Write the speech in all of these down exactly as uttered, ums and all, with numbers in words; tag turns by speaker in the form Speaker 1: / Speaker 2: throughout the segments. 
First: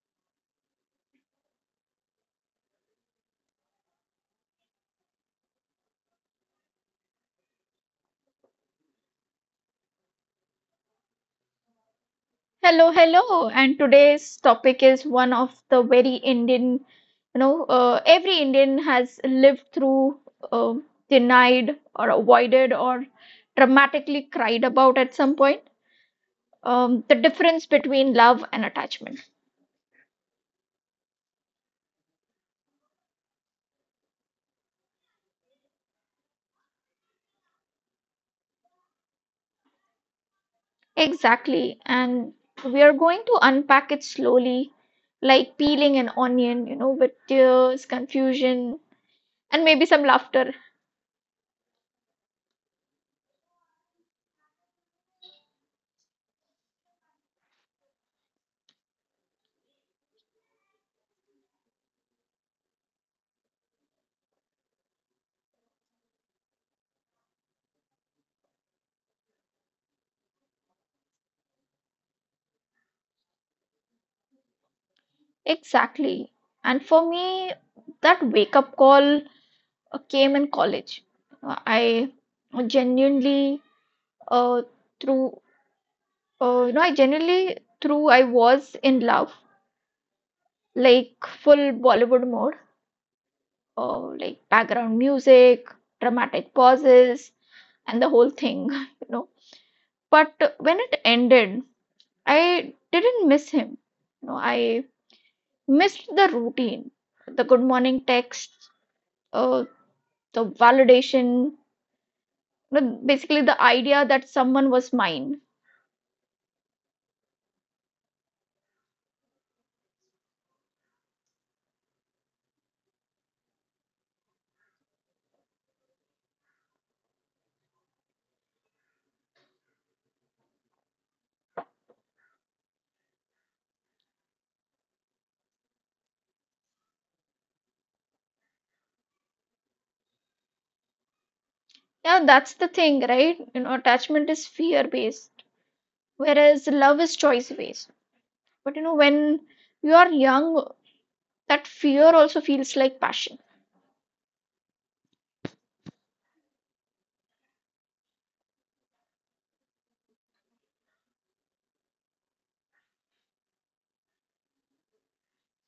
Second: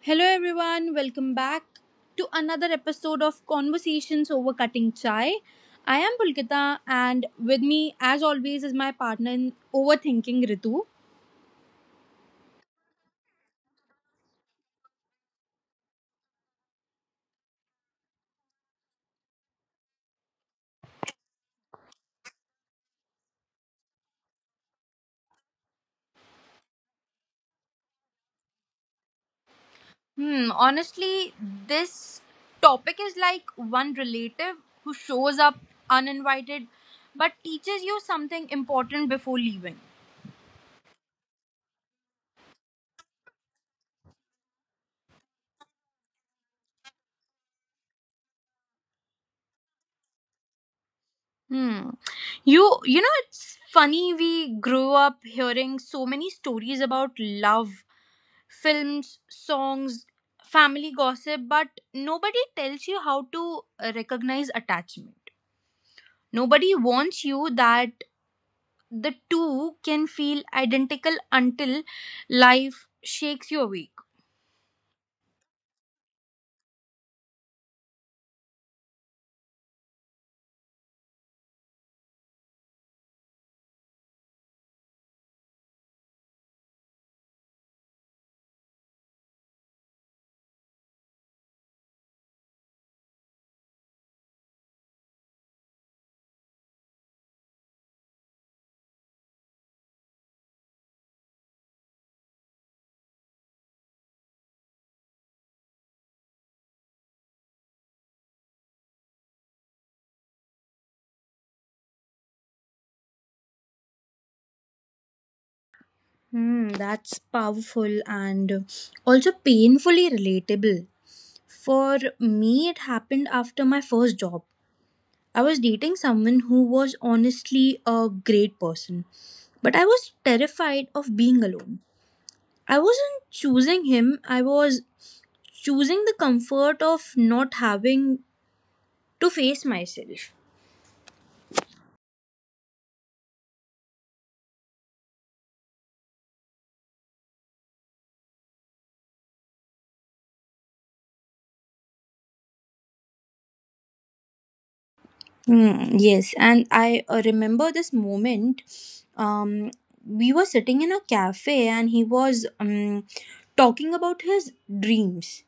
Speaker 1: Hello, everyone. Welcome back to another episode of Conversations Over Cutting Chai. I am Pulkita, and with me, as always, is my partner in overthinking, Ritu.
Speaker 2: Hello, hello. And today's topic is one of the very Indian, you know, uh, every Indian has lived through, uh, denied or avoided or dramatically cried about at some point. Um, the difference between love and attachment.
Speaker 1: Hmm, honestly, this topic is like one relative who shows up uninvited but teaches you something important before leaving.
Speaker 2: Exactly. And we are going to unpack it slowly, like peeling an onion, you know, with tears, confusion, and maybe some laughter.
Speaker 1: Hmm. You you know it's funny, we grew up hearing so many stories about love, films, songs, family gossip, but nobody tells you how to uh, recognize attachment. Nobody warns you that the two can feel identical until life shakes you awake.
Speaker 2: Exactly. And for me, that wake up call uh, came in college. Uh, I genuinely uh, through uh, you know I genuinely through I was in love, like full Bollywood mode, uh, like background music, dramatic pauses, and the whole thing you know. But when it ended, I didn't miss him. You know, I missed the routine, the good morning text, uh, the validation, you know, basically the idea that someone was mine.
Speaker 1: Hmm, that's powerful and also painfully relatable. For me, it happened after my first job. I was dating someone who was honestly a great person, but I was terrified of being alone. I wasn't choosing him, I was choosing the comfort of not having to face myself.
Speaker 2: Yeah, that's the thing, right? You know, attachment is fear based, whereas love is choice based. But you know, when you are young, that fear also feels like passion.
Speaker 1: Hmm, yes, and I uh, remember this moment. Um, we were sitting in a cafe, and he was um, talking about his dreams,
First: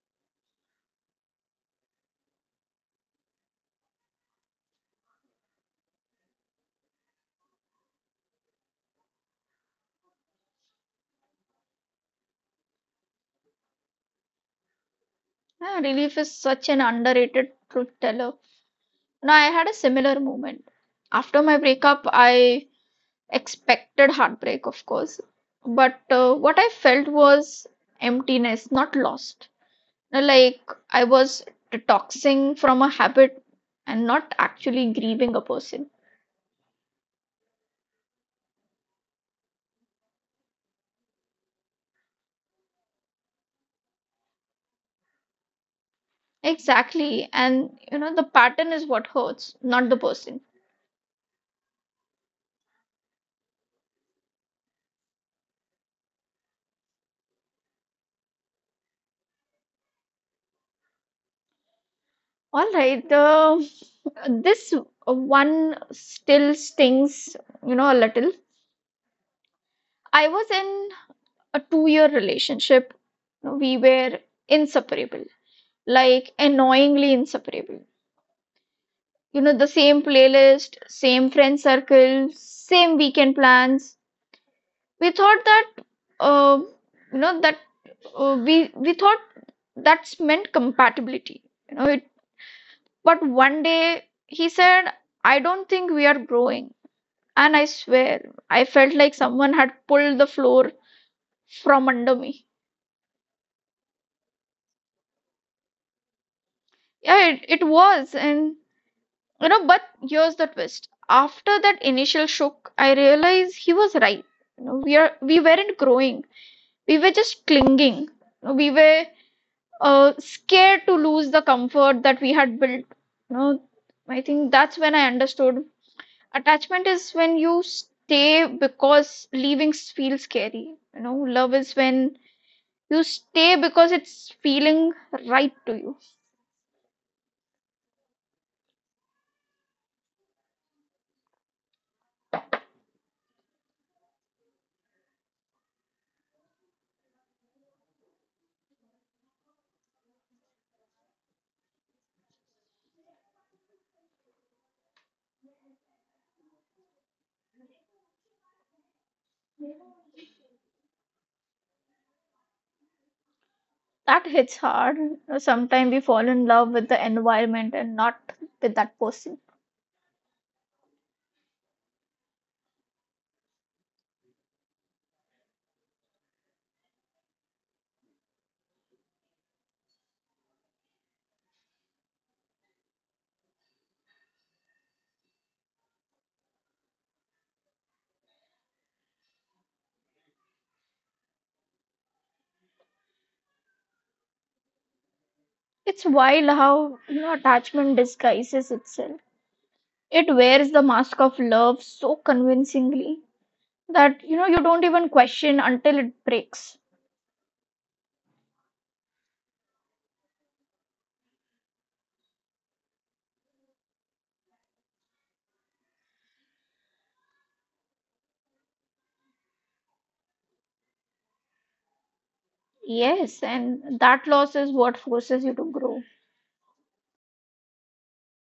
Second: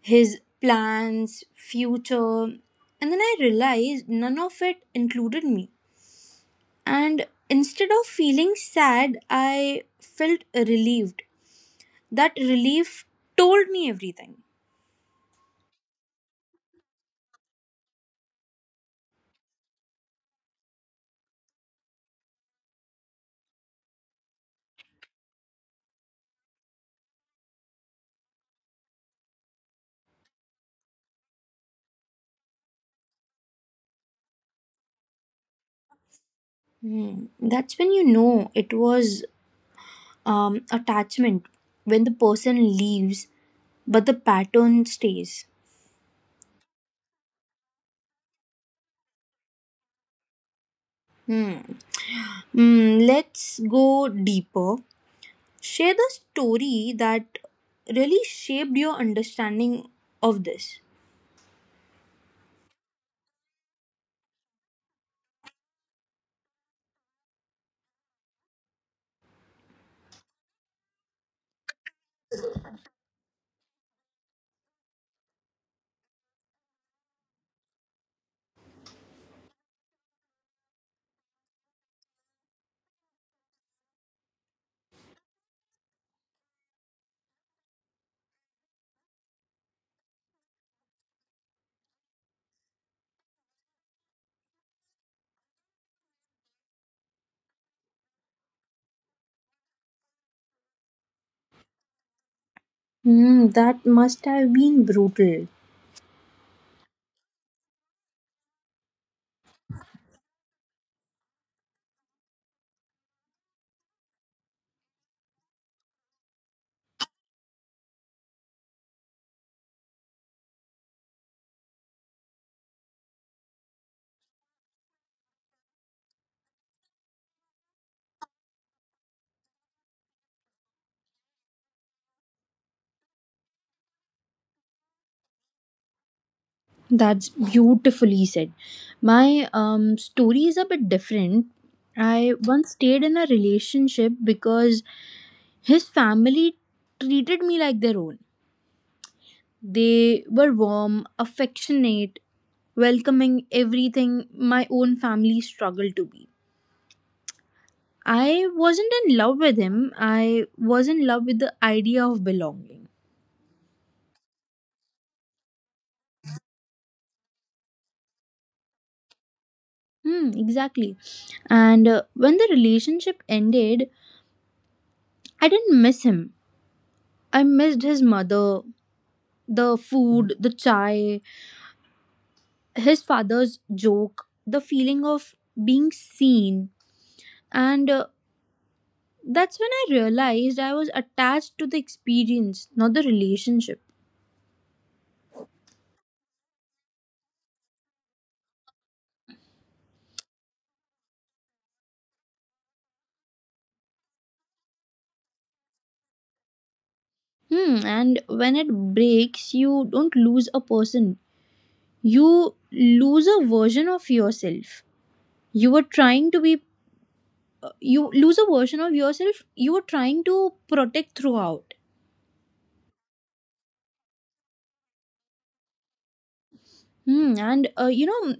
Speaker 1: his plans, future. And then I realized none of it included me. And instead of feeling sad, I felt relieved. That relief told me everything.
Speaker 2: Yeah, relief is such an underrated truth teller. Now, I had a similar moment. After my breakup, I expected heartbreak, of course. But uh, what I felt was emptiness, not lost. Now, like I was detoxing from a habit and not actually grieving a person.
Speaker 1: Hmm. That's when you know it was um, attachment. When the person leaves, but the pattern stays.
Speaker 2: Exactly. And you know, the pattern is what hurts, not the person.
Speaker 1: Hmm. Mm, let's go deeper. Share the story that really shaped your understanding of this.
Speaker 2: All right. Uh, this one still stings, you know, a little. I was in a two year relationship. You know, We were inseparable, like annoyingly inseparable. You know, the same playlist, same friend circle, same weekend plans. We thought that, uh, you know, that uh, we we thought that's meant compatibility. You know, it But one day he said, "I don't think we are growing." And I swear, I felt like someone had pulled the floor from under me.
Speaker 1: Hmm. That must have been brutal.
Speaker 2: Yeah, it, it was. And, you know, but here's the twist. After that initial shock, I realized he was right. You know, we are we weren't growing. We were just clinging. You know, we were uh, scared to lose the comfort that we had built. You know, I think that's when I understood. Attachment is when you stay because leaving feels scary. You know, love is when you stay because it's feeling right to you.
Speaker 1: That's beautifully said. My um, story is a bit different. I once stayed in a relationship because his family treated me like their own. They were warm, affectionate, welcoming, everything my own family struggled to be. I wasn't in love with him, I was in love with the idea of belonging.
Speaker 2: That hits hard. Sometimes we fall in love with the environment and not with that person.
Speaker 1: Hmm, exactly. And uh, when the relationship ended, I didn't miss him. I missed his mother, the food, the chai, his father's joke, the feeling of being seen. And uh, that's when I realized I was attached to the experience, not the relationship.
Speaker 2: It's wild how you know attachment disguises itself. It wears the mask of love so convincingly that you know you don't even question until it breaks.
Speaker 1: Hmm, and when it breaks, you don't lose a person. You lose a version of yourself you were trying to be, uh, you lose a version of yourself you were trying to protect throughout.
Speaker 2: Yes, and that loss is what forces you to grow.
Speaker 1: Hmm, and uh, you know,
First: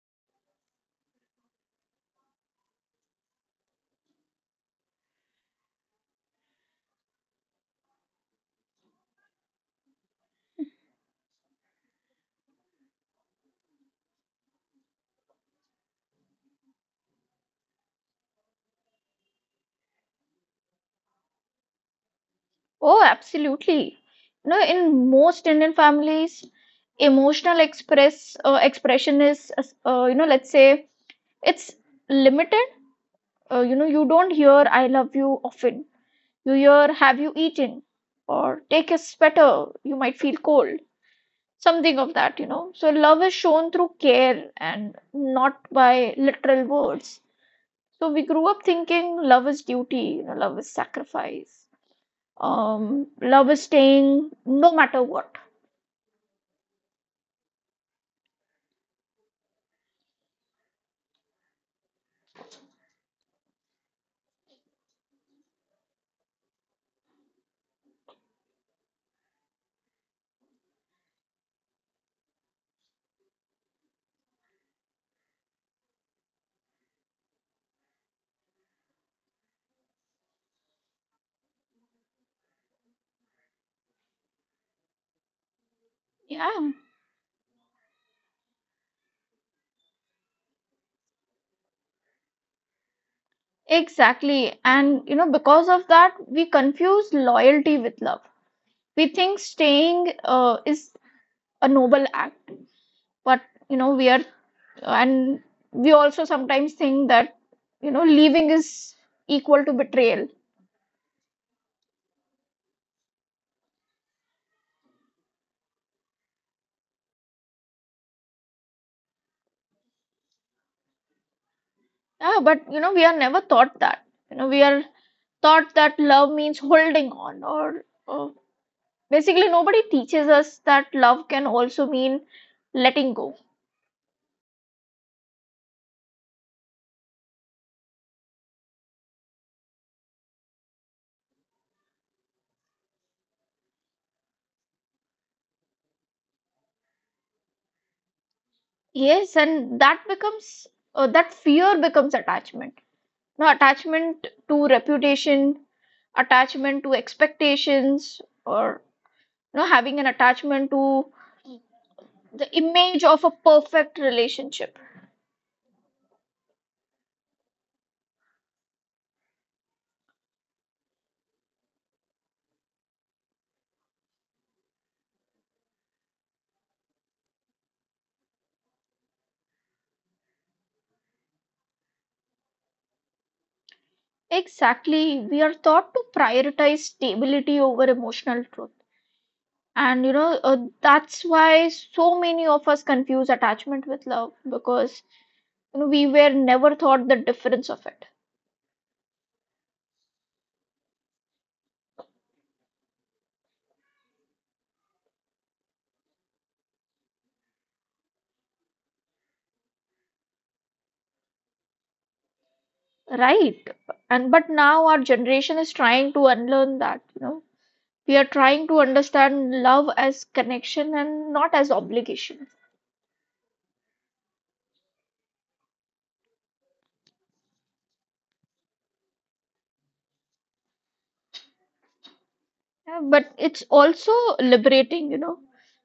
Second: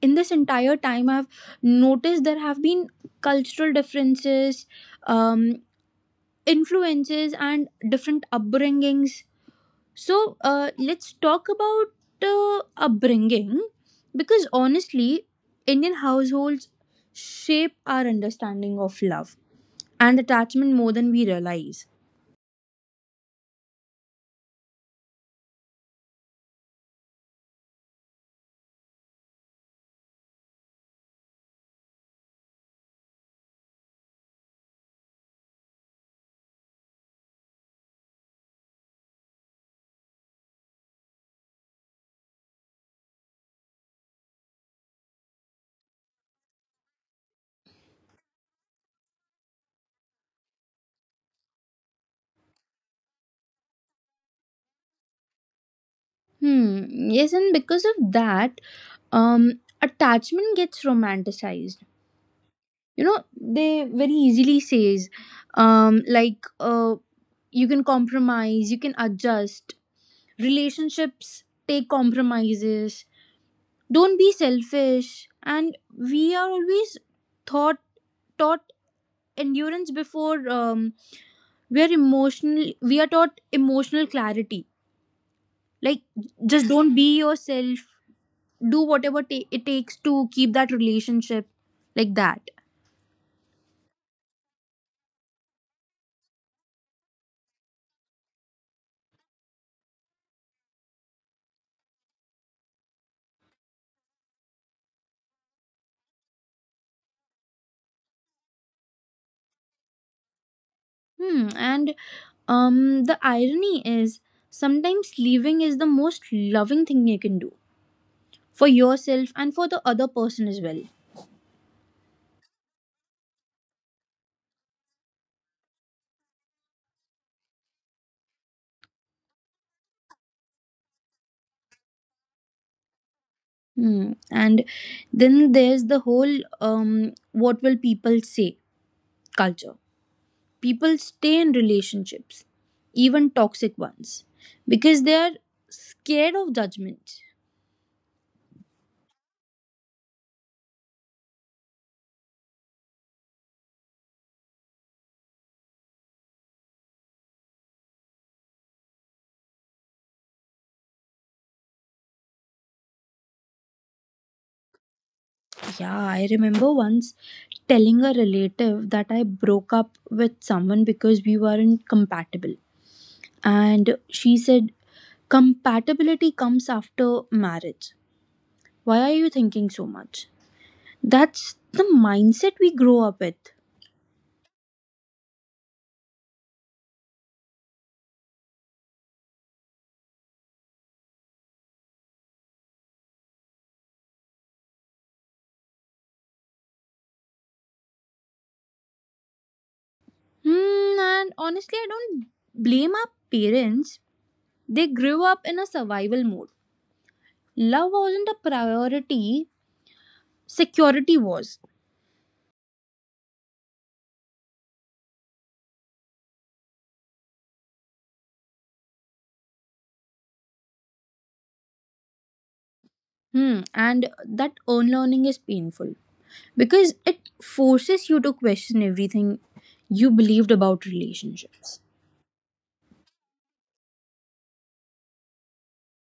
Speaker 1: in this entire time I've noticed there have been cultural differences, um, influences and different upbringings, so uh, let's talk about uh, upbringing, because honestly Indian households shape our understanding of love and attachment more than we realize.
Speaker 2: Oh, absolutely. You know, in most Indian families, emotional express uh, expression is, uh, you know, let's say it's limited. Uh, you know, you don't hear "I love you" often. You hear "Have you eaten?" or "Take a sweater. You might feel cold." Something of that, you know. So love is shown through care and not by literal words. So we grew up thinking love is duty, you know, love is sacrifice. Um, love is staying no matter what.
Speaker 1: hmm yes, and because of that, um attachment gets romanticized. You know, they very easily says, um like uh you can compromise, you can adjust. Relationships take compromises, don't be selfish. And we are always thought taught endurance before, um we are emotional we are taught emotional clarity. Like,
Speaker 2: Yeah,
Speaker 1: just don't be yourself, do whatever ta- it takes to keep that relationship, like that.
Speaker 2: exactly. And you know, because of that, we confuse loyalty with love. We think staying uh, is a noble act, but you know, we are, and we also sometimes think that you know, leaving is equal to betrayal.
Speaker 1: Hmm, and um, the irony is sometimes leaving is the most loving thing you can do for yourself and for the other person as well.
Speaker 2: Yeah, but you know, we are never taught that. You know, we are taught that love means holding on, or uh, basically, nobody teaches us that love can also mean letting go.
Speaker 1: Hmm. And then there's the whole um, what will people say culture. People stay in relationships, even toxic ones, because they're scared of judgment.
Speaker 2: Yes, and that becomes uh, that fear becomes attachment. No, attachment to reputation, attachment to expectations, or you know, having an attachment to the image of a perfect relationship.
Speaker 1: Yeah, I remember once telling a relative that I broke up with someone because we weren't compatible. And she said, compatibility comes after marriage. Why are you thinking so much? That's the mindset we grow up with.
Speaker 2: Exactly, we are taught to prioritize stability over emotional truth. And you know, uh, that's why so many of us confuse attachment with love because you know, we were never taught the difference of it.
Speaker 1: Hmm, and honestly, I don't blame our parents. They grew up in a survival mode. Love wasn't a priority, security was.
Speaker 2: Right. And but now our generation is trying to unlearn that, you know. We are trying to understand love as connection and not as obligation.
Speaker 1: Hmm, and that unlearning is painful because it forces you to question everything you believed about relationships.
Speaker 2: Yeah, but it's also liberating, you know,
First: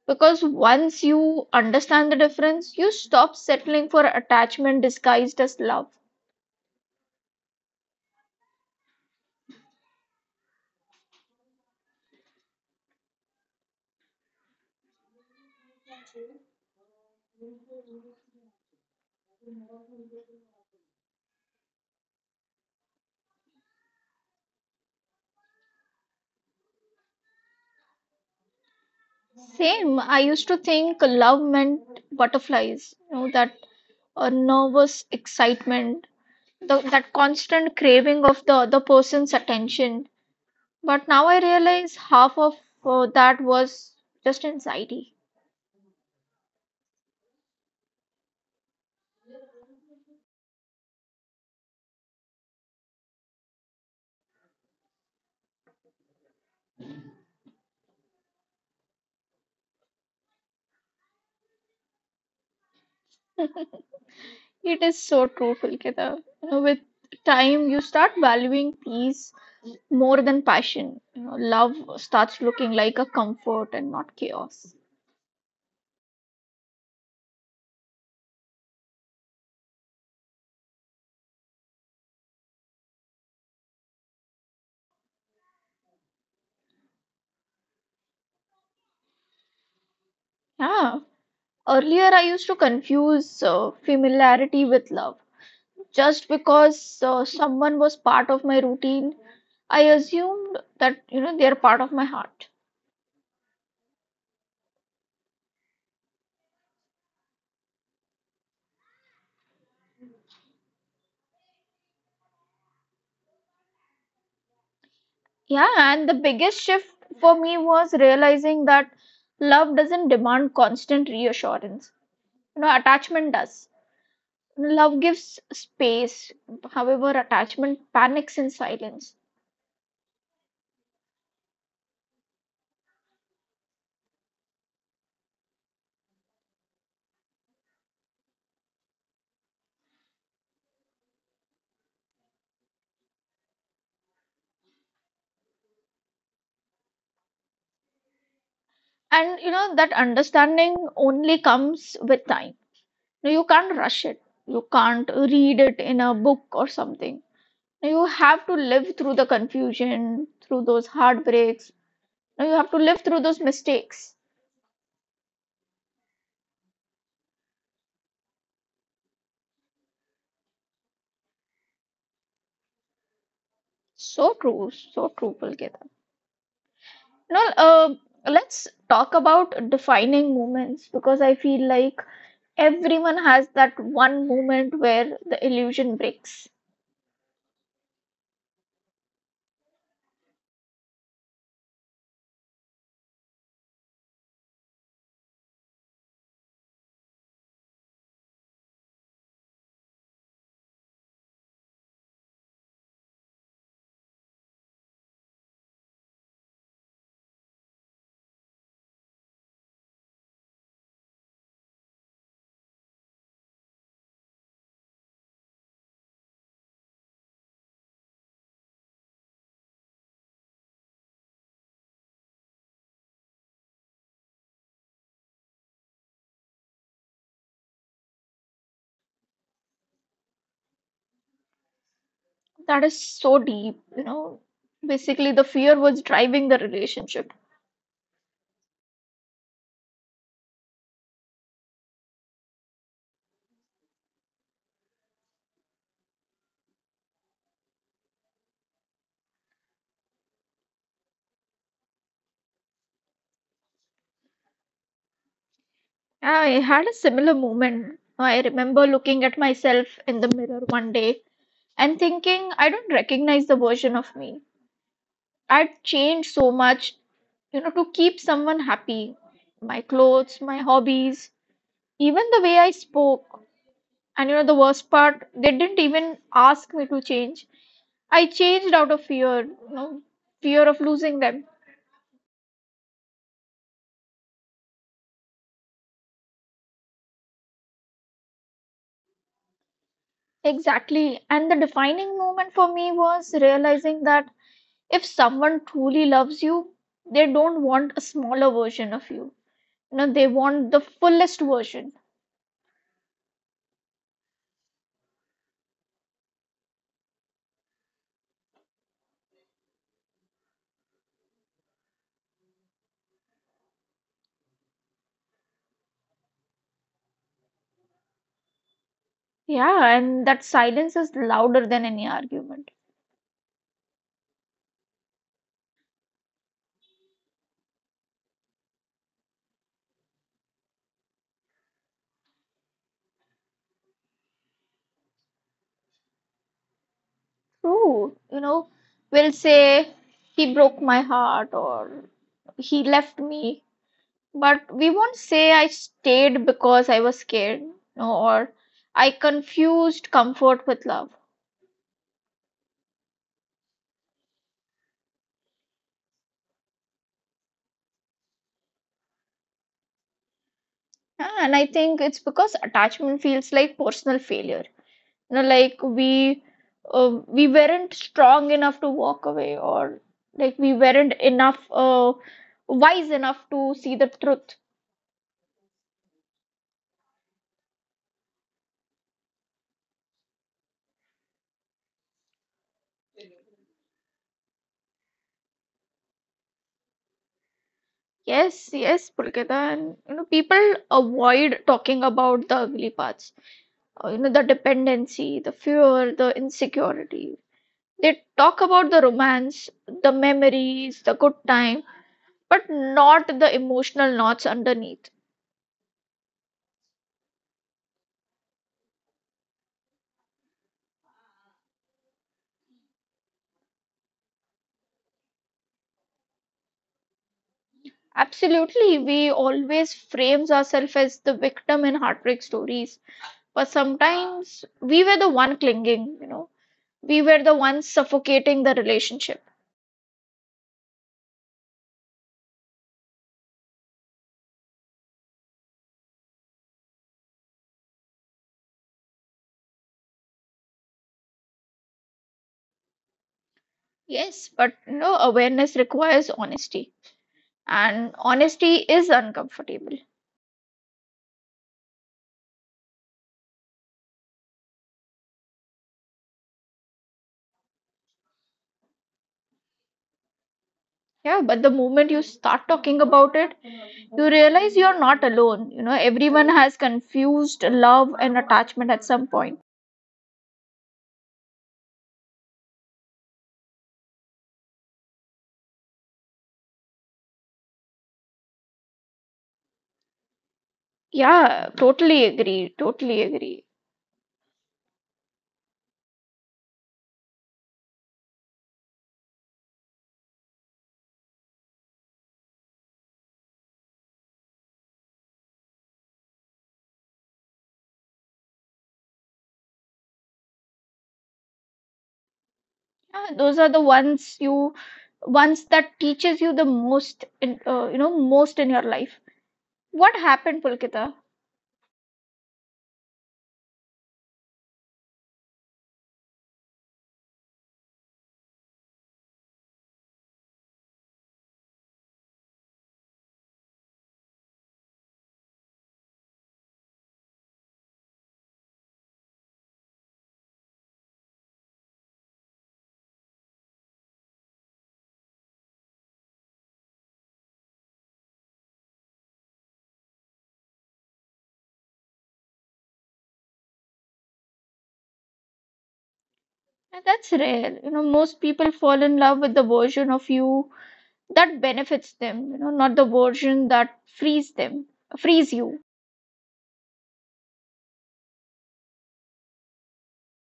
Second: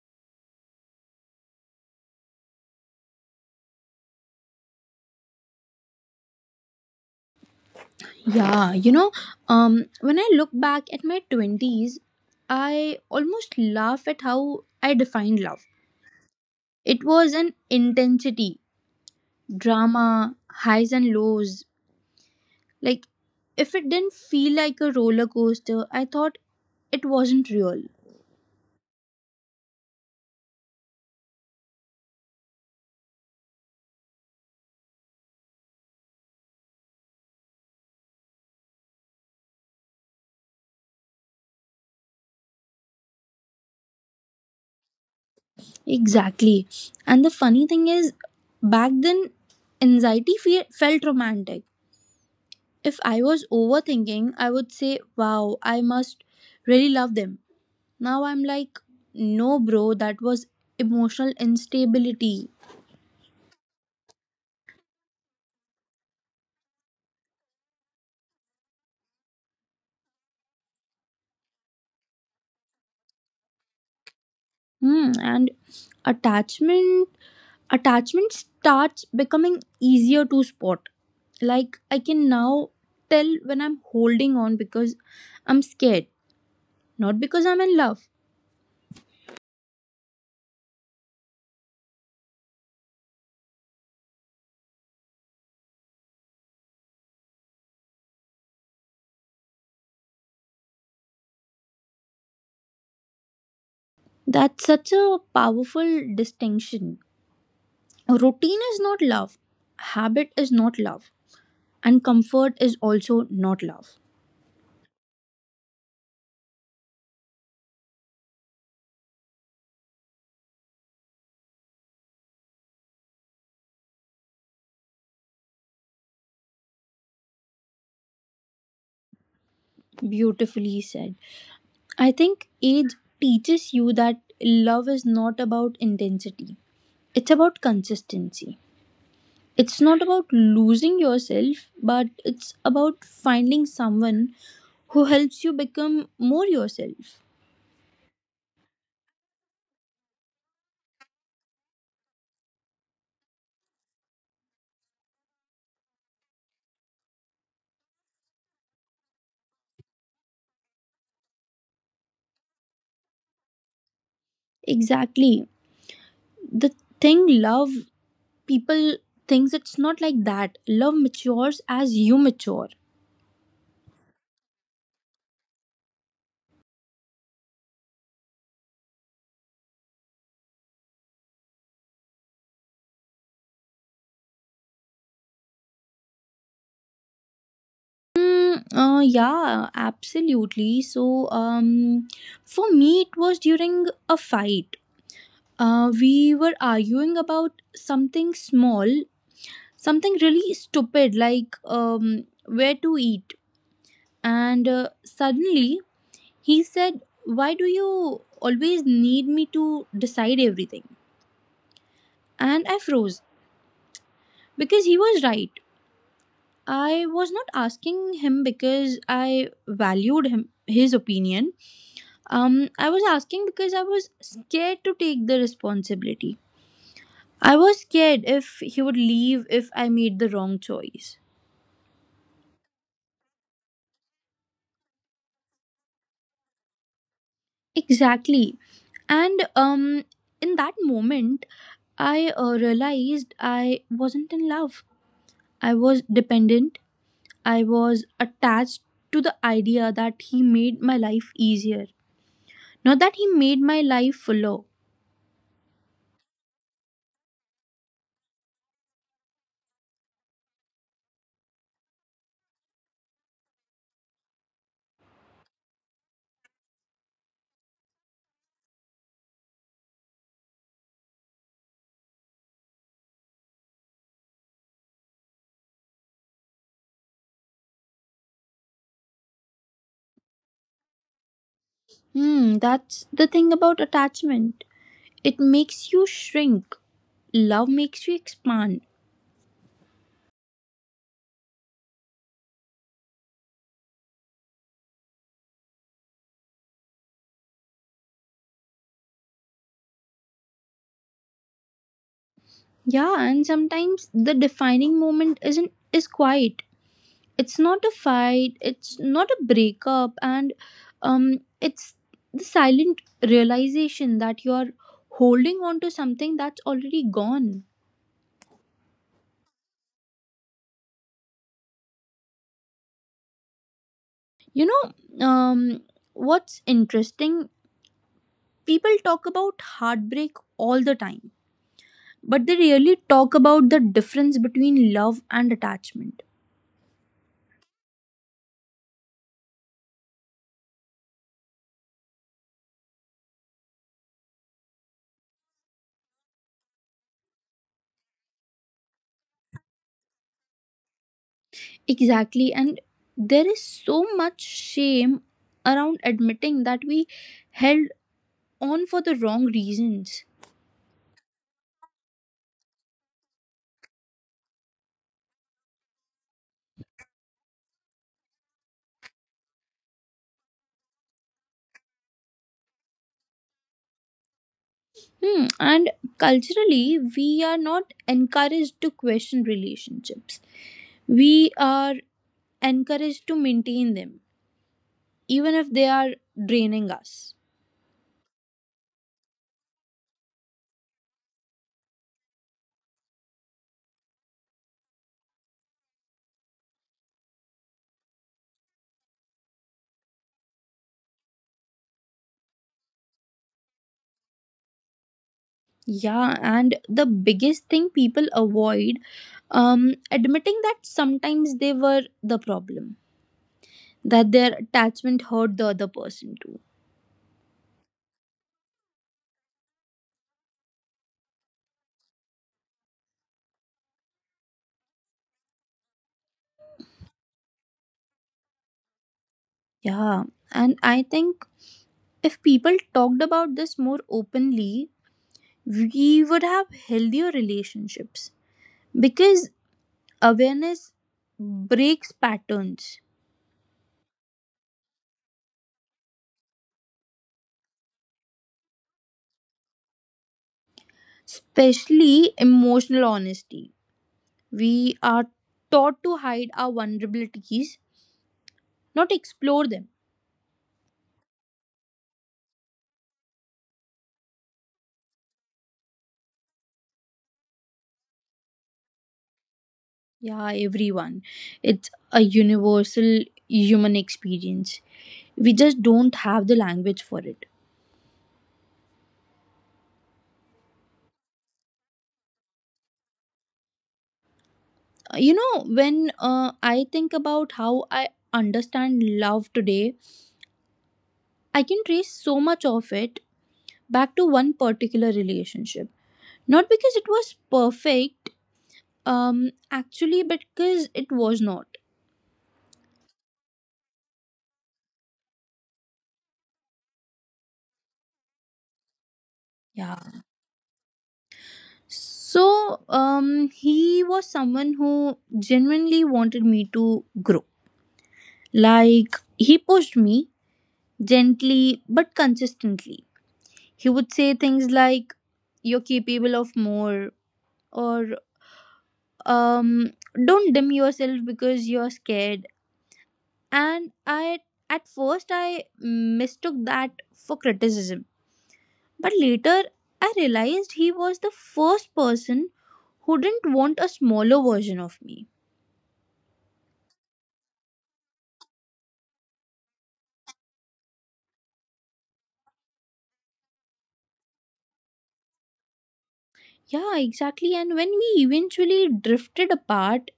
Speaker 2: because once you understand the difference, you stop settling for attachment disguised as love.
Speaker 1: Yeah, you know, um, when I look back at my twenties, I almost laugh at how I defined love. It was an intensity, drama, highs and lows. Like, if it didn't feel like a roller coaster, I thought it wasn't real.
Speaker 2: Same, I used to think love meant butterflies, you know, that a nervous excitement, the, that constant craving of the other person's attention. But now I realize half of uh, that was just anxiety.
Speaker 1: Exactly. And the funny thing is, back then, anxiety fe- felt romantic. If I was overthinking, I would say, wow, I must really love them. Now I'm like, no, bro, that was emotional instability.
Speaker 2: It is so true, Pulkita. You know, with time, you start valuing peace more than passion. You know, love starts looking like a comfort and not chaos.
Speaker 1: Hmm. And attachment attachment starts becoming easier to spot. Like I can now tell when I'm holding on because I'm scared, not because I'm in love.
Speaker 2: Yeah. Earlier, I used to confuse uh, familiarity with love. Just because uh, someone was part of my routine, I assumed that, you know, they are part of my heart.
Speaker 1: That's such a powerful distinction. Routine is not love. Habit is not love. And comfort is also not love.
Speaker 2: Yeah, and the biggest shift for me was realizing that love doesn't demand constant reassurance. You know, attachment does. Love gives space, however, attachment panics in silence.
Speaker 1: Beautifully said. I think age teaches you that love is not about intensity, it's about consistency. It's not about losing yourself, but it's about finding someone who helps you become more yourself.
Speaker 2: And you know, that understanding only comes with time. You can't rush it, you can't read it in a book or something. You have to live through the confusion, through those heartbreaks. You have to live through those mistakes.
Speaker 1: Exactly. The thing love, people thinks it's not like that. Love matures as you mature.
Speaker 2: So true, so true, Pulkit. No, uh, let's talk about defining moments because I feel like everyone has that one moment where the illusion breaks.
Speaker 1: Mm, uh, yeah, absolutely. So, um, for me, it was during a fight. Uh, we were arguing about something small, something really stupid, like um, where to eat. And uh, suddenly he said, why do you always need me to decide everything? And I froze because he was right. I was not asking him because I valued him his opinion. Um, I was asking because I was scared to take the responsibility. I was scared if he would leave if I made the wrong choice.
Speaker 2: That is so deep, you know. Basically, the fear was driving the relationship.
Speaker 1: Exactly. And um, in that moment, I uh, realized I wasn't in love. I was dependent. I was attached to the idea that he made my life easier. Not that he made my life fuller.
Speaker 2: I had a similar moment. I remember looking at myself in the mirror one day and thinking, "I don't recognize the version of me." I'd changed so much, you know, to keep someone happy. My clothes, my hobbies, even the way I spoke. And you know the worst part, they didn't even ask me to change. I changed out of fear, you know, fear of losing them.
Speaker 1: Hmm, that's the thing about attachment. It makes you shrink. Love makes you expand.
Speaker 2: Exactly. And the defining moment for me was realizing that if someone truly loves you, they don't want a smaller version of you. You know, they want the fullest version.
Speaker 1: Yeah, and sometimes the defining moment isn't is quiet. It's not a fight, it's not a breakup, and um it's the silent realization that you're holding on to something that's already gone.
Speaker 2: Yeah, and that silence is louder than any argument.
Speaker 1: You know, um what's interesting, people talk about heartbreak all the time, but they really talk about the difference between love and attachment.
Speaker 2: True. You know, we'll say he broke my heart or he left me. But we won't say I stayed because I was scared, no, or I confused comfort with love.
Speaker 1: Exactly, and there is so much shame around admitting that we held on for the wrong reasons.
Speaker 2: Yeah, and I think it's because attachment feels like personal failure. You know, like we uh, we weren't strong enough to walk away, or like we weren't enough uh, wise enough to see the truth.
Speaker 1: Hmm. And culturally, we are not encouraged to question relationships. We are encouraged to maintain them, even if they are draining us.
Speaker 2: Yes, yes, Pulkita, and you know, people avoid talking about the ugly parts. Uh, you know, the dependency, the fear, the insecurity. They talk about the romance, the memories, the good time, but not the emotional knots underneath.
Speaker 1: Yeah, and the biggest thing people avoid, um, admitting that sometimes they were the problem, that their attachment hurt the other person too.
Speaker 2: Absolutely, we always frames ourselves as the victim in heartbreak stories, but sometimes we were the one clinging, you know, we were the ones suffocating the relationship.
Speaker 1: Yeah, and I think if people talked about this more openly, we would have healthier relationships because awareness breaks patterns,
Speaker 2: Yes, but no awareness requires honesty, and honesty is uncomfortable.
Speaker 1: especially emotional honesty. We are taught to hide our vulnerabilities, not explore them.
Speaker 2: Yeah, but the moment you start talking about it, you realize you're not alone. You know, everyone has confused love and attachment at some point.
Speaker 1: Yeah, everyone. It's a universal human experience. We just don't have the language for it.
Speaker 2: Yeah, totally agree. Totally agree.
Speaker 1: Uh, You know, when uh, I think about how I understand love today, I can trace so much of it back to one particular relationship. Not because it was perfect. Um, actually, because it was not.
Speaker 2: Yeah, those are the ones you ones that teaches you the most in uh, you know most in your life. What
Speaker 1: Yeah.
Speaker 2: happened, Pulkita?
Speaker 1: So, um, he was someone who genuinely wanted me to grow. Like, he pushed me gently but consistently. He would say things like, you're capable of more, or um, don't dim yourself because you're scared. And I, at first, I mistook that for criticism. But later, I realized he was the first person who didn't want a smaller version of me.
Speaker 2: And That's rare. You know, most people fall in love with the version of you that benefits them. You know, not the version that frees them, frees you.
Speaker 1: Yeah, exactly. And when we eventually drifted apart,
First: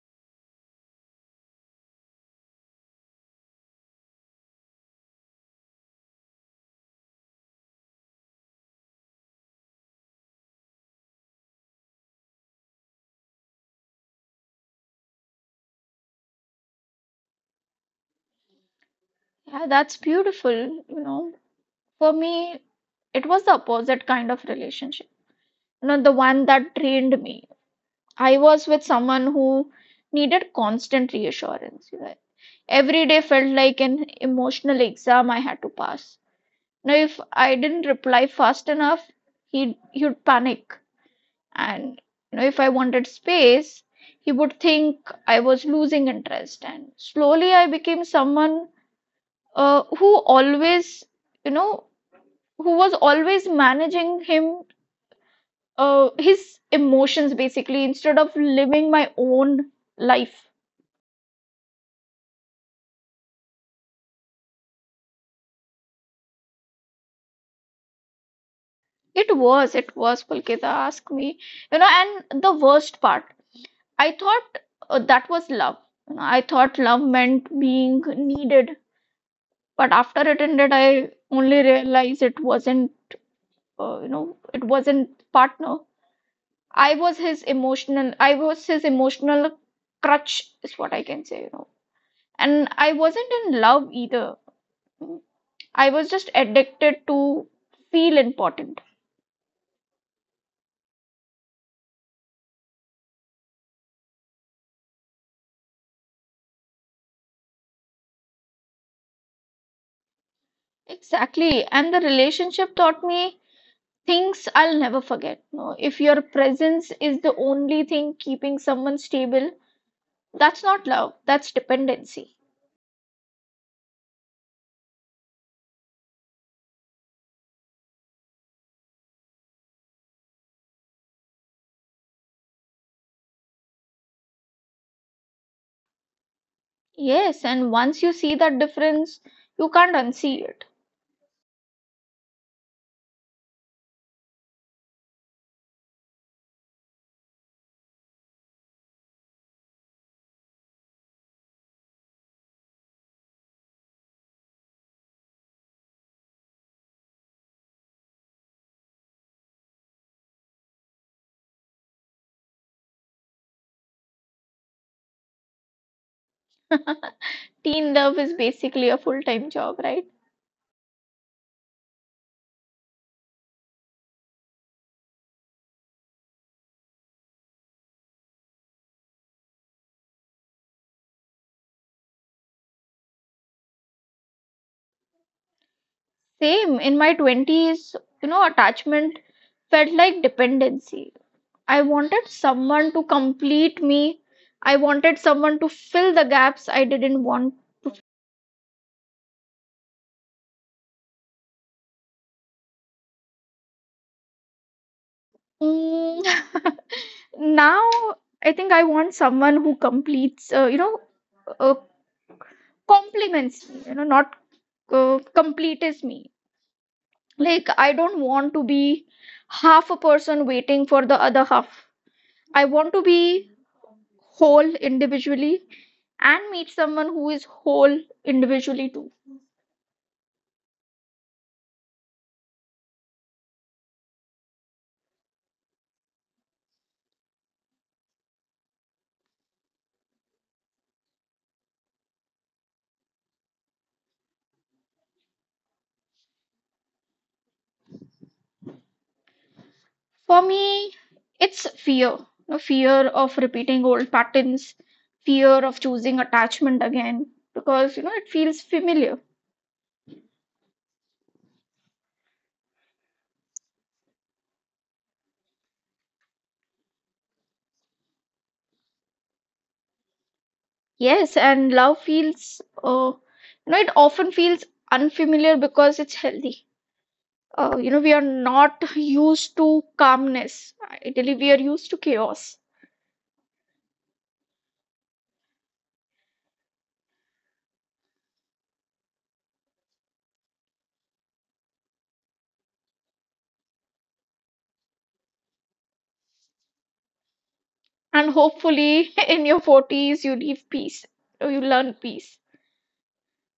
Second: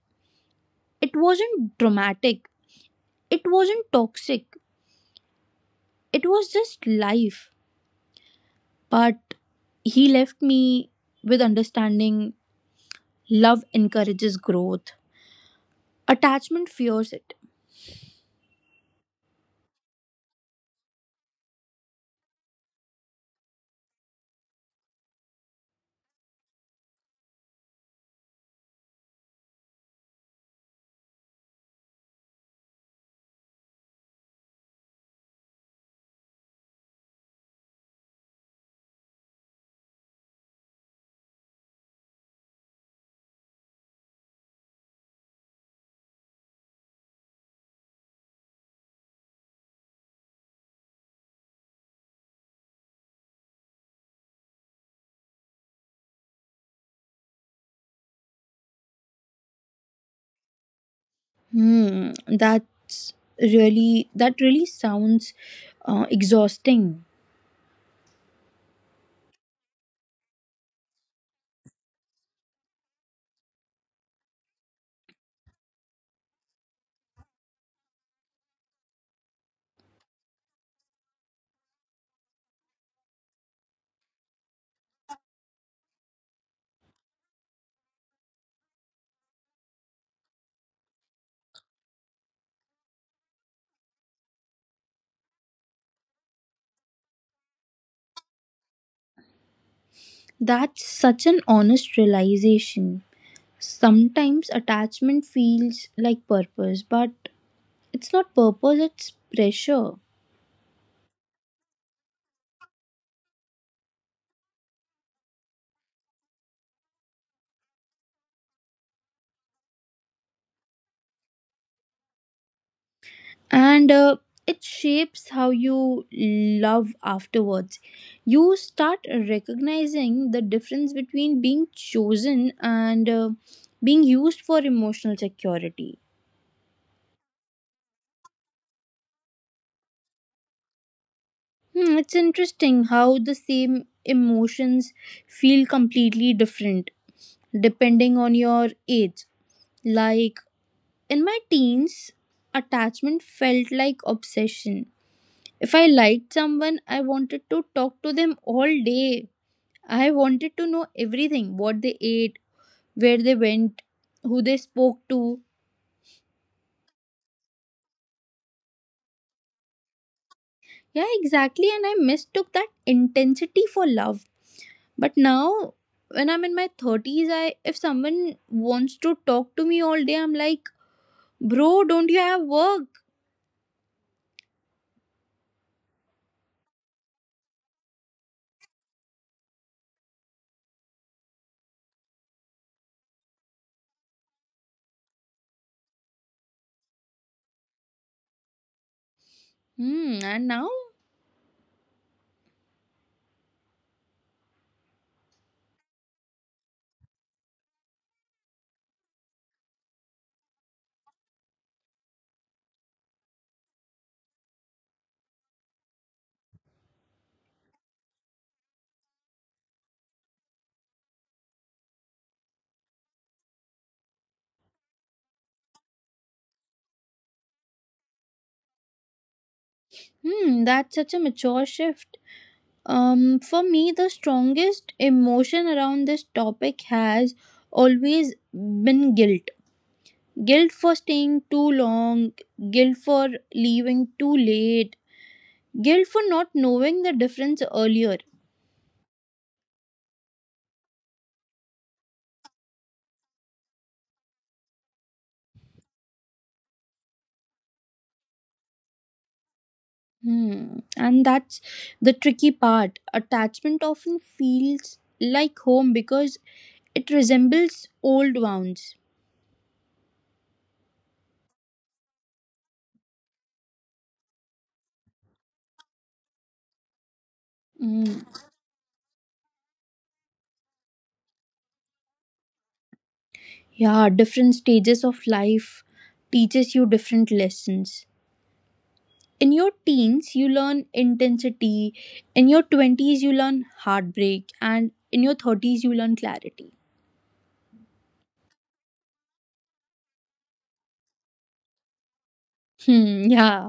Speaker 1: it wasn't dramatic, it wasn't toxic, it was just life. But he left me with understanding love encourages growth, attachment fears it.
Speaker 2: Yeah, that's beautiful. You know, For me, it was the opposite kind of relationship. You know, the one that drained me. I was with someone who needed constant reassurance. you know. Every day felt like an emotional exam I had to pass. Now, if I didn't reply fast enough, he'd, he'd panic. And you know, if I wanted space, he would think I was losing interest. And slowly I became someone uh, who always, you know, who was always managing him, uh, his emotions basically instead of living my own life.
Speaker 1: Hmm, that's really, that really sounds uh, exhausting.
Speaker 2: It was, it was, Pulkita, ask me. You know, and the worst part, I thought uh, that was love. You know, I thought love meant being needed, but after it ended, I only realized it wasn't, uh, you know, it wasn't partner. I was his emotional, I was his emotional crutch, is what I can say, you know. And I wasn't in love either. I was just addicted to feel important.
Speaker 1: That's such an honest realization. Sometimes attachment feels like purpose, but it's not purpose, it's pressure.
Speaker 2: Exactly. And the relationship taught me things I'll never forget. No, if your presence is the only thing keeping someone stable, that's not love, that's dependency.
Speaker 1: And uh, it shapes how you love afterwards. You start recognizing the difference between being chosen and uh, being used for emotional security.
Speaker 2: Yes, and once you see that difference, you can't unsee it.
Speaker 1: Hmm, it's interesting how the same emotions feel completely different depending on your age. Like, in my teens, attachment felt like obsession. If I liked someone, I wanted to talk to them all day. I wanted to know everything, what they ate, where they went, who they spoke to.
Speaker 2: Teen love is basically a full time job, right?
Speaker 1: Yeah, exactly. And I mistook that intensity for love. But now, when I'm in my thirties, I if someone wants to talk to me all day, I'm like, bro, don't you have work?
Speaker 2: Same in my twenties, you know, attachment felt like dependency. I wanted someone to complete me. I wanted someone to fill the gaps I didn't want.
Speaker 1: Hmm, and now?
Speaker 2: Mm, Now I think I want someone who completes, uh, you know, uh, complements me, you know, not uh, completes me. Like, I don't want to be half a person waiting for the other half. I want to be whole individually and meet someone who is whole individually too.
Speaker 1: Hmm, that's such a mature shift. Um, for me, the strongest emotion around this topic has always been guilt. Guilt for staying too long, guilt for leaving too late, guilt for not knowing the difference earlier.
Speaker 2: For me, it's fear, a fear of repeating old patterns, fear of choosing attachment again, because you know it feels familiar.
Speaker 1: Hmm. And that's the tricky part. Attachment often feels like home because it resembles old wounds.
Speaker 2: Yes, and love feels, uh, you know, it often feels unfamiliar because it's healthy. Uh, you know,
Speaker 1: Mm.
Speaker 2: we are not used to calmness. Ideally, we are used to chaos.
Speaker 1: Yeah, different stages of life teaches you different lessons. In your teens you learn intensity, in your twenties you learn heartbreak, and in your thirties you learn clarity.
Speaker 2: And hopefully, in your forties, you leave peace, you learn peace.
Speaker 1: hmm yeah.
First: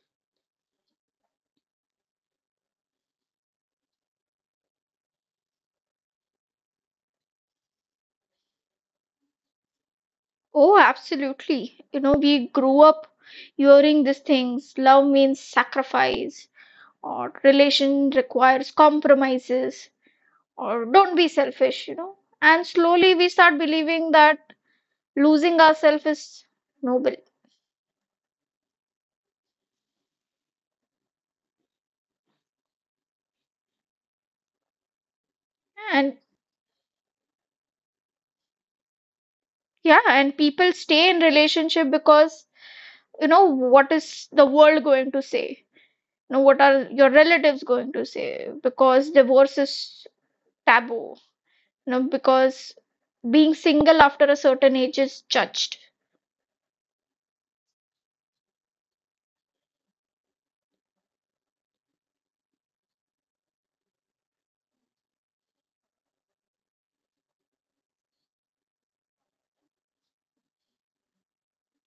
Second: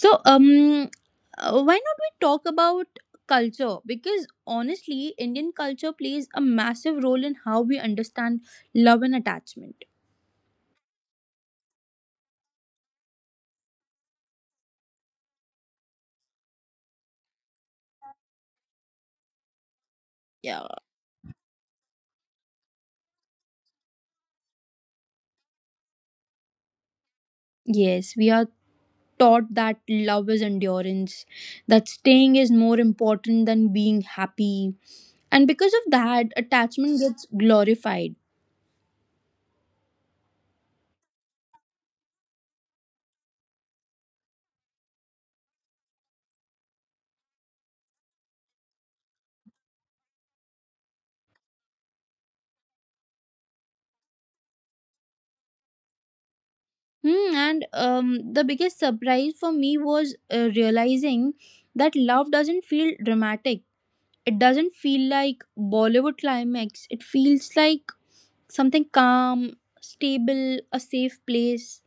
Speaker 1: So um uh, why not we talk about culture, because honestly Indian culture plays a massive role in how we understand love and attachment.
Speaker 2: Oh, absolutely. You know, we grew up hearing these things. Love means sacrifice, or relation requires compromises,
Speaker 1: yeah
Speaker 2: or don't be selfish, you know. And slowly we start believing that losing ourselves is noble.
Speaker 1: yes, we are taught that love is endurance, that staying is more important than being happy, and because of
Speaker 2: And
Speaker 1: that attachment gets glorified.
Speaker 2: yeah, and people stay in relationship because, you know, what is the world going to say? You know, what are your relatives going to say? Because divorce is taboo you know, because being single after a certain age is judged.
Speaker 1: Hmm, and um, the biggest surprise for me was uh, realizing that love doesn't feel dramatic. It doesn't feel like Bollywood climax. It feels like something calm, stable, a safe place.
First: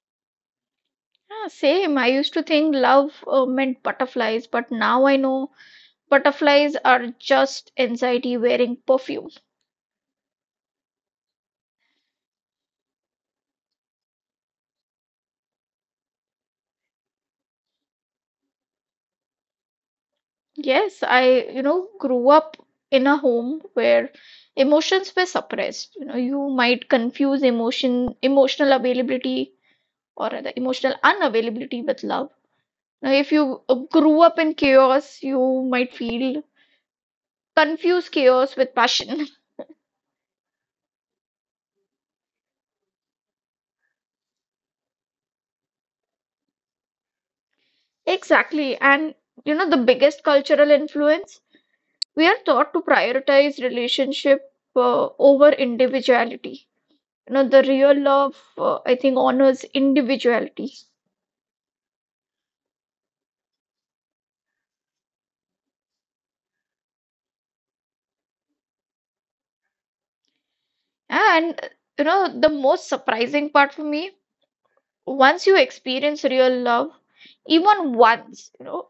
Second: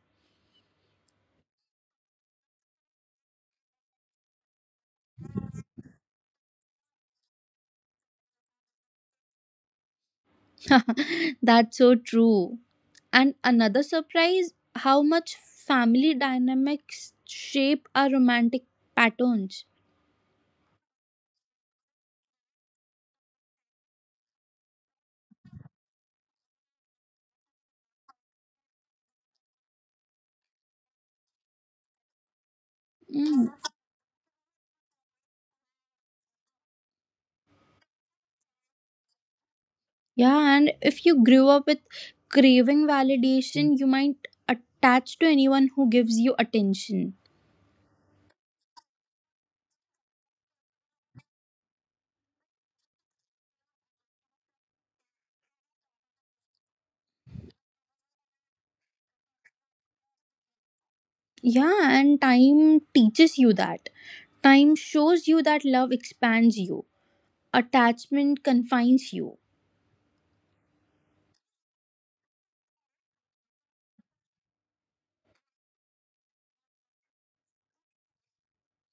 Speaker 2: Yeah, same. I used to think love uh, meant butterflies, but now I know butterflies are just anxiety wearing perfume.
Speaker 1: That's so true. And another surprise, how much family dynamics shape our romantic patterns.
Speaker 2: Yes, I, you know, grew up in a home where emotions were suppressed. You know, you might confuse emotion, emotional availability, or rather emotional unavailability with love. Now, if
Speaker 1: Mm.
Speaker 2: you uh, grew up in chaos, you might feel confuse chaos with passion.
Speaker 1: Yeah, and if you grew up with craving validation, you might attach to anyone who gives you attention.
Speaker 2: Exactly. And you know, the biggest cultural influence, we are taught to prioritize relationship uh, over individuality. You know, the real love, uh, I think, honors individuality.
Speaker 1: Yeah, and time teaches you that. Time shows you that love expands you, attachment confines you.
Speaker 2: And uh, you know, the most surprising part for me, once you experience real love, even once, you know,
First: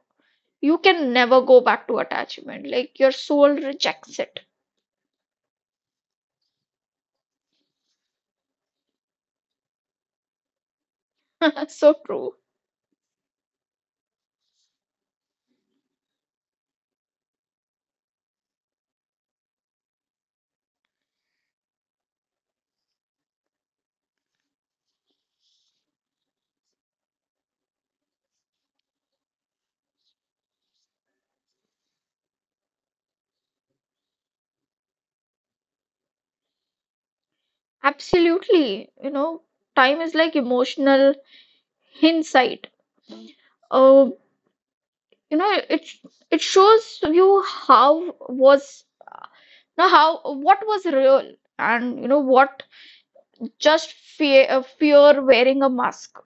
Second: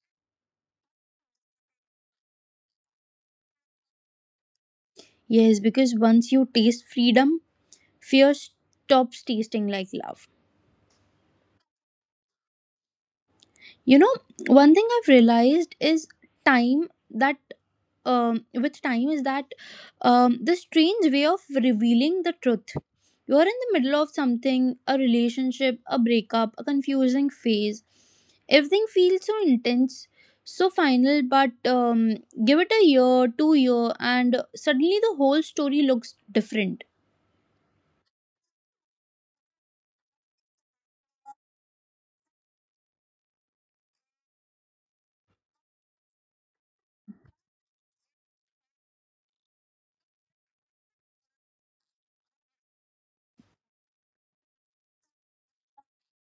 Speaker 2: you can never go back to attachment. Like your soul rejects it.
Speaker 1: Yes, because once you taste freedom, fear stops tasting like love.
Speaker 2: So true.
Speaker 1: You know, one thing I've realized is time that um, with time is that um, the strange way of revealing the truth. You're in the middle of something, a relationship, a breakup, a confusing phase. Everything feels so intense, so final, but um, give it a year, two year, and suddenly the whole story looks different.
Speaker 2: Absolutely. You know, time is like emotional hindsight. Uh, you know it's it shows you how was now how what was real and you know what just fear uh, fear wearing a mask.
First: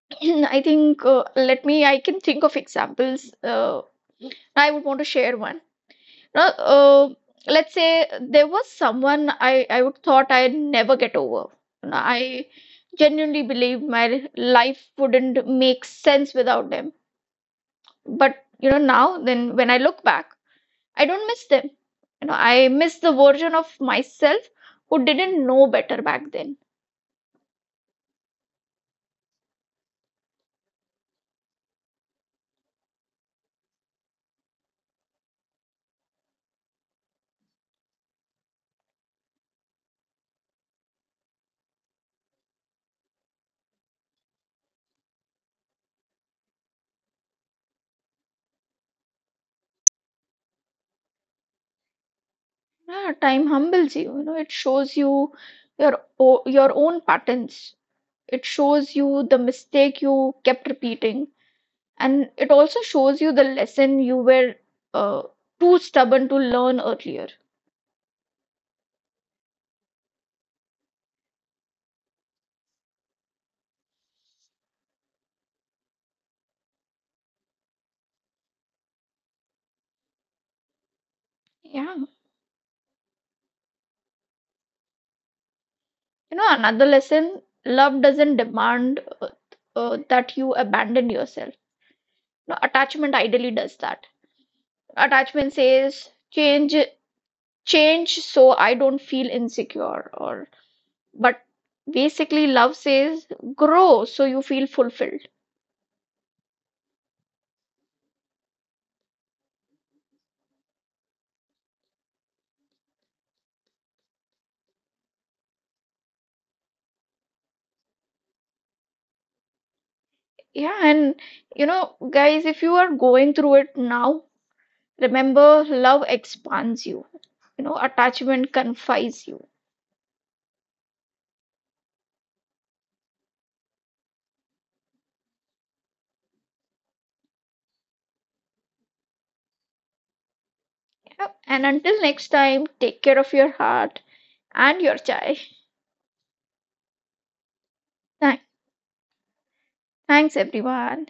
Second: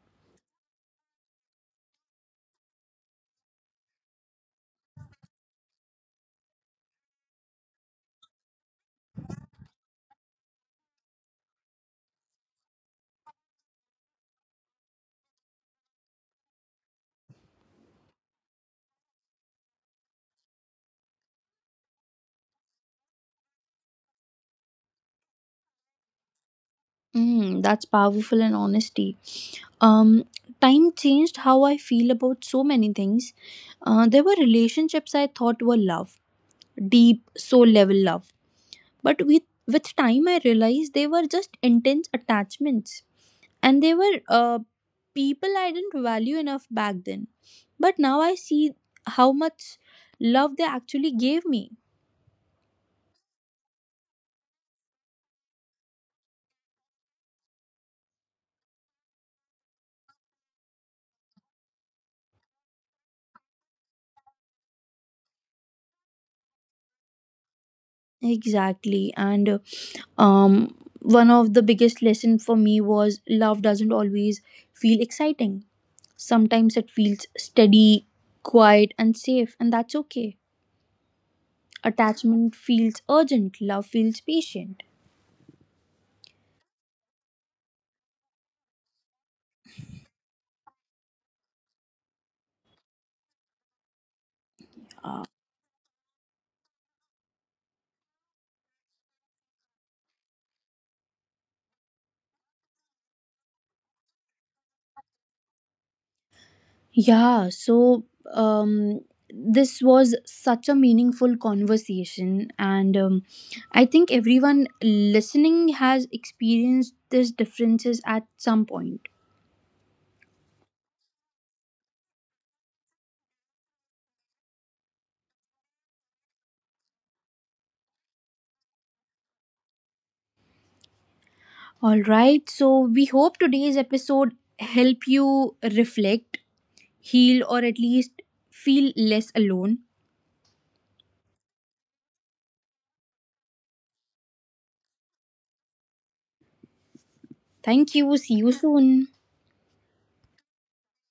Speaker 2: I think, uh, let me I can think of examples. uh, I would want to share one. Now, uh, let's say there was someone i i would thought I'd never get over. You know, i genuinely believe my life wouldn't make sense without them, but you know now then when I look back. I don't miss them. You know, I miss the version of myself who didn't know better back then.
Speaker 1: Mm, that's powerful and honesty. Um, time changed how I feel about so many things. Uh, there were relationships I thought were love, deep soul level love. But with with time, I realized they were just intense attachments, and they were uh, people I didn't value enough back then. But now I see how much love they actually gave me.
Speaker 2: Yeah, time humbles you. You know, it shows you your o- your own patterns. It shows you the mistake you kept repeating, and it also shows you the lesson you were uh, too stubborn to learn earlier.
Speaker 1: Exactly, and uh, um one of the biggest lesson for me was love doesn't always feel exciting, sometimes it feels steady, quiet and safe, and that's okay.
Speaker 2: Yeah,
Speaker 1: Attachment feels urgent, love feels patient.
Speaker 2: you know, another lesson: love doesn't demand uh, uh, that you abandon yourself. No, attachment ideally does that. Attachment says change change so I don't feel insecure or but basically love says grow so you feel fulfilled.
Speaker 1: Yeah, so um, this was such a meaningful conversation, and um, I think everyone listening has experienced these differences at some point.
Speaker 2: Yeah, and you know, guys, if you are going through it now, remember love expands you, you know, attachment confines you.
Speaker 1: All right, so we hope today's episode help you reflect, heal, or at least feel less alone.
Speaker 2: Yeah. And until next time, take care of your heart and your child.
Speaker 1: Thank you. See
Speaker 2: Thank-
Speaker 1: you soon.
Speaker 2: Thanks, everyone.